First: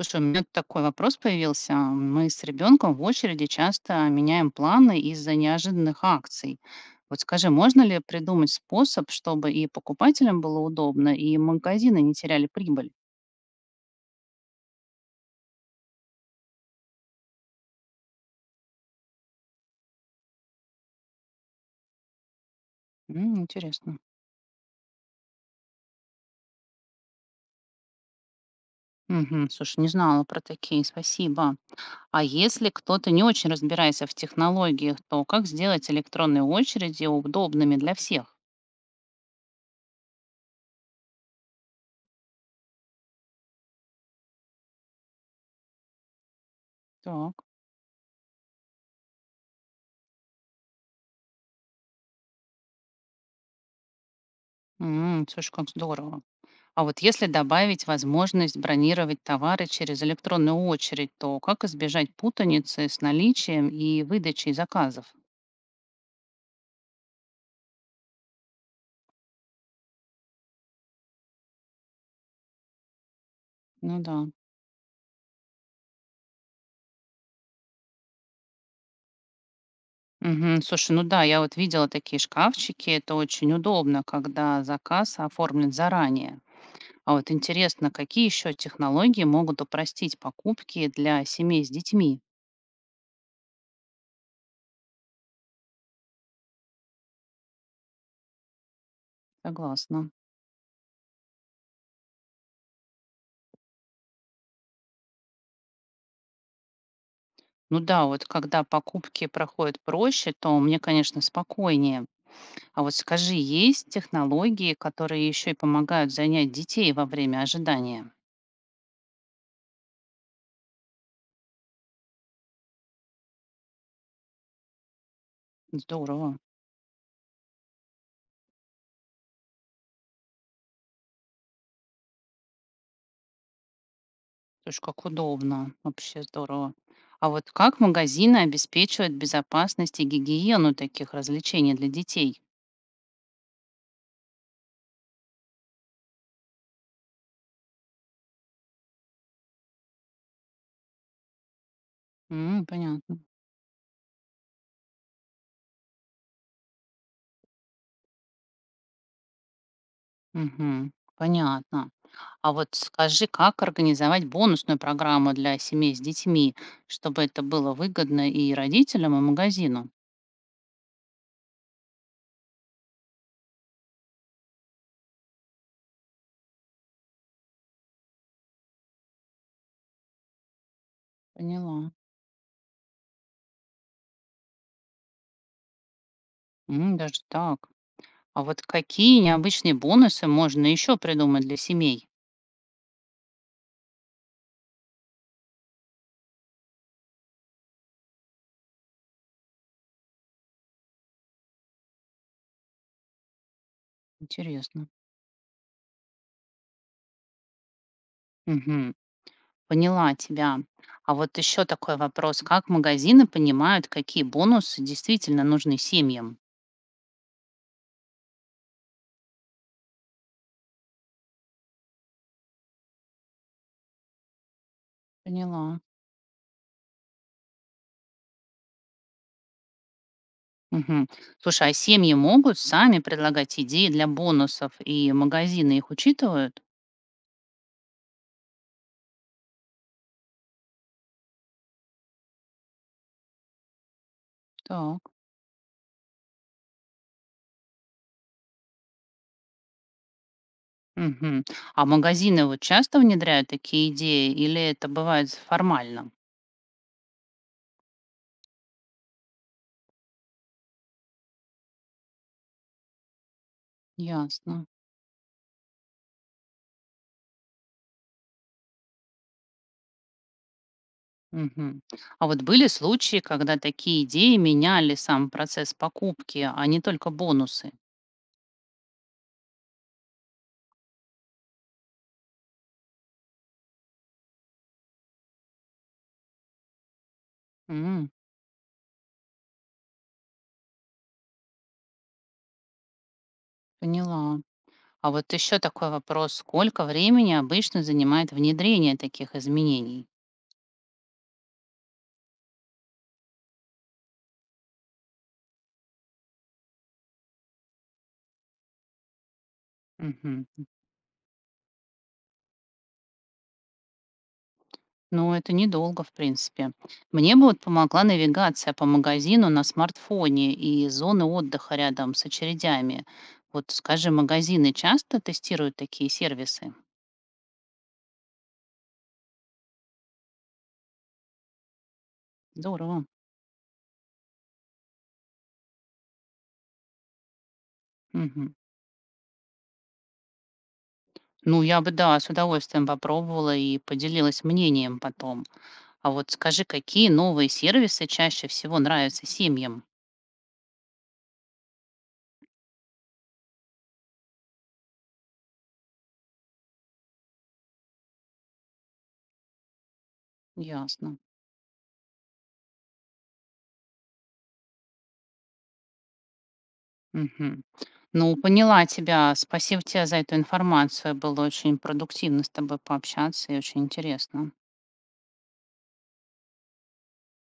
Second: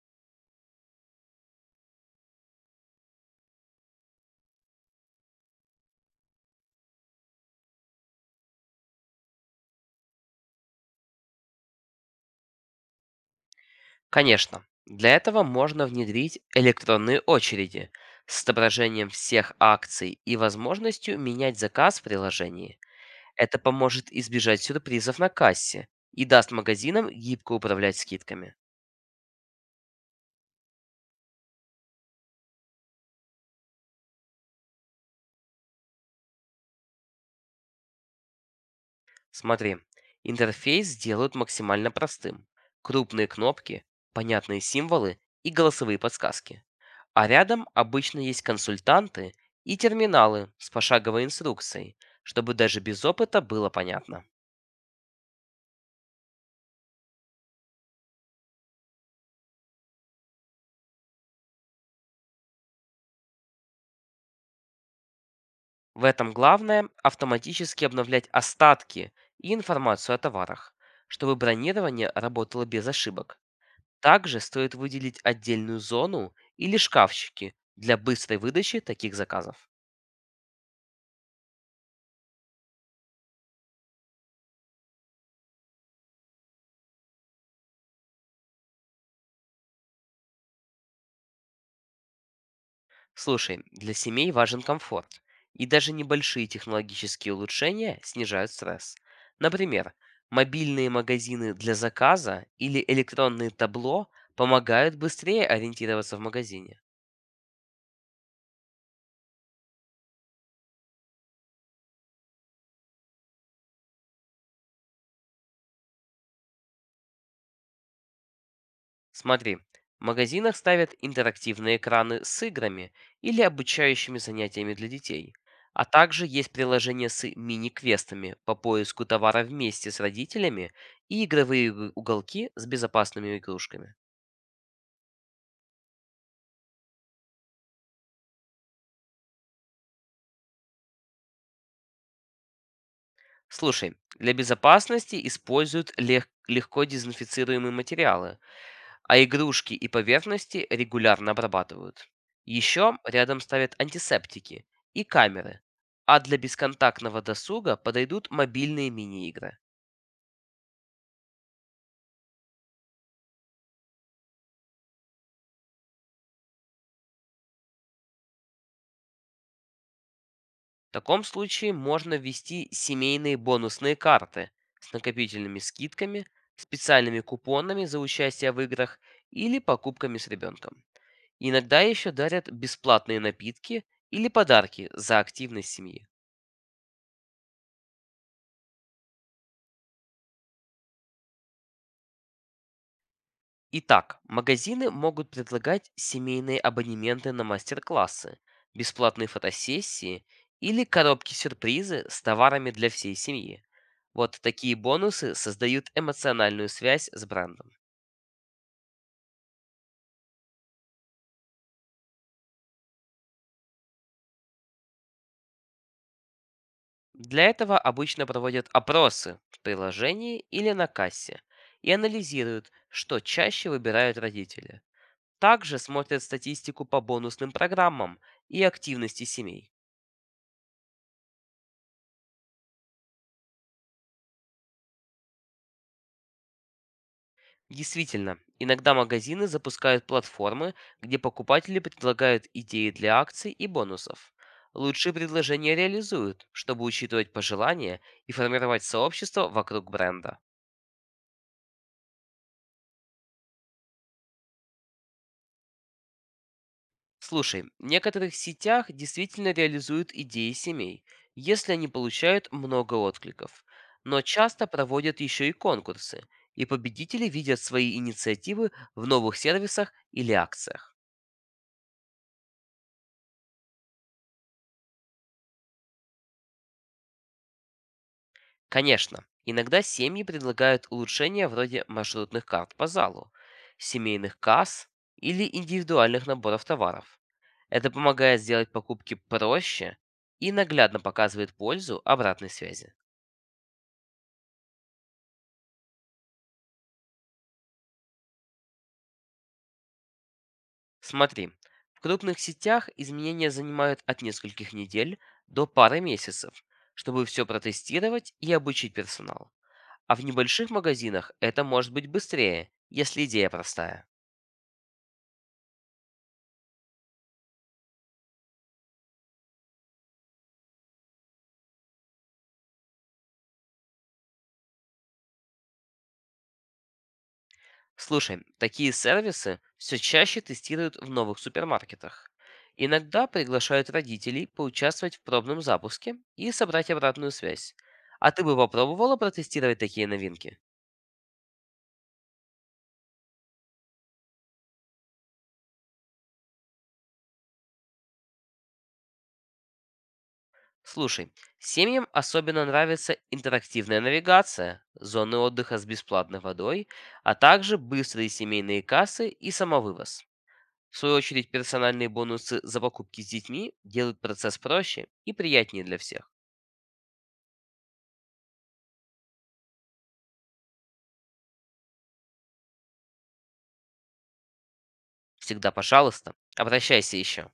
Слушай, у меня такой вопрос появился. Мы с ребенком в очереди часто меняем планы из-за неожиданных акций. Вот скажи, можно ли придумать способ, чтобы и покупателям было удобно, и магазины не теряли прибыль? Конечно, для этого можно внедрить электронные очереди с отображением всех акций и возможностью менять заказ в приложении. М, Это интересно. поможет избежать сюрпризов на кассе и даст магазинам гибко управлять скидками. Мгм. Слушай, не знала про такие, спасибо. А если кто-то не очень разбирается в технологиях, то как сделать электронные очереди удобными для всех? Смотри, интерфейс сделают максимально простым. Крупные кнопки, понятные символы и голосовые подсказки. А Так. рядом обычно есть консультанты и терминалы с пошаговой инструкцией, чтобы даже без опыта было понятно. М, слушай, как здорово. А вот если добавить возможность бронировать товары через электронную очередь, то как избежать путаницы с наличием и выдачей заказов? В этом главное– автоматически обновлять остатки и информацию о товарах, чтобы бронирование работало без ошибок. Ну да. Также стоит выделить отдельную зону или шкафчики для быстрой выдачи таких заказов. Мгм. Слушай, ну да, я вот видела такие шкафчики, это очень удобно, когда заказ оформлен заранее. А вот интересно, какие еще технологии могут упростить покупки для семей с детьми? Слушай, для семей важен комфорт, и даже небольшие технологические улучшения снижают стресс. Например, Согласна. мобильные магазины для заказа или электронные табло помогают быстрее ориентироваться в магазине. Ну да, вот когда покупки проходят проще, то мне, конечно, спокойнее. А вот скажи, есть технологии, которые еще и помогают занять детей во время ожидания? Смотри, в магазинах ставят интерактивные экраны с играми или обучающими занятиями для детей. А также Здорово. есть приложения с мини-квестами по поиску товара вместе с родителями и игровые уголки с безопасными игрушками. Слушай, как удобно. Вообще здорово. А вот как магазины обеспечивают безопасность и гигиену таких развлечений для детей? Слушай, для безопасности используют легко дезинфицируемые материалы, а игрушки и поверхности регулярно обрабатывают. М, Еще понятно. рядом ставят антисептики и камеры, а для бесконтактного досуга подойдут мобильные мини-игры. Мгм. Понятно. А вот скажи, как организовать бонусную программу для семей с детьми, чтобы это было выгодно и родителям, и магазину? В таком случае можно ввести семейные бонусные карты с накопительными скидками, специальными купонами за участие в играх или покупками с ребенком. Иногда Поняла. еще дарят бесплатные напитки или подарки за активность семьи. М, даже так. А вот какие необычные бонусы можно еще придумать для семей? Итак, магазины могут предлагать семейные абонементы на мастер-классы, бесплатные фотосессии или коробки-сюрпризы с товарами для всей семьи. Вот такие Интересно. бонусы создают эмоциональную связь с брендом. Мгм. Поняла тебя. А вот еще такой вопрос. Как магазины понимают, какие бонусы действительно нужны семьям? Для этого обычно проводят опросы в приложении или на кассе и анализируют, что чаще выбирают родители. Поняла. Также смотрят статистику по бонусным программам и активности семей. Мгм. Слушай, а семьи могут сами предлагать идеи для бонусов, и магазины их учитывают? Действительно, иногда магазины запускают платформы, где покупатели предлагают идеи для акций и бонусов. Так. Лучшие предложения реализуют, чтобы учитывать пожелания и формировать сообщество вокруг бренда. Мгм. А магазины вот часто внедряют такие идеи, или это бывает формально? Слушай, в некоторых сетях действительно реализуют идеи семей, если они получают много откликов. Но Ясно. часто проводят еще и конкурсы, и победители видят свои инициативы в новых сервисах или акциях. Мгм. А вот были случаи, когда такие идеи меняли сам процесс покупки, а не только бонусы? Конечно, иногда семьи предлагают улучшения вроде маршрутных карт по залу, семейных касс или индивидуальных наборов товаров. Это М, помогает сделать покупки проще и наглядно показывает пользу обратной связи. поняла. А вот еще такой вопрос, сколько времени обычно занимает внедрение таких изменений? Смотри, в крупных сетях изменения занимают от нескольких недель до пары месяцев, чтобы все протестировать и обучить персонал. А в Мгм. небольших магазинах это может быть быстрее, если идея простая. Ну, это недолго, в принципе. Мне бы вот помогла навигация по магазину на смартфоне и зоны отдыха рядом с очередями. Вот, скажи, магазины часто тестируют такие сервисы? Слушай, такие сервисы все чаще тестируют в новых супермаркетах. Здорово. Иногда приглашают родителей поучаствовать в пробном запуске и собрать обратную связь. А ты Мгм. бы попробовала протестировать такие новинки? Ну, я бы, да, с удовольствием попробовала и поделилась мнением потом. А вот скажи, какие новые сервисы чаще всего нравятся семьям? Слушай, семьям особенно нравится интерактивная навигация, зоны отдыха с бесплатной водой, а также быстрые семейные кассы и самовывоз. В свою Ясно. очередь, персональные бонусы за покупки с детьми делают процесс проще и приятнее для всех. Мгм. Ну, поняла тебя. Спасибо тебе за эту информацию. Было очень продуктивно с тобой пообщаться и очень интересно. Всегда пожалуйста. Обращайся еще.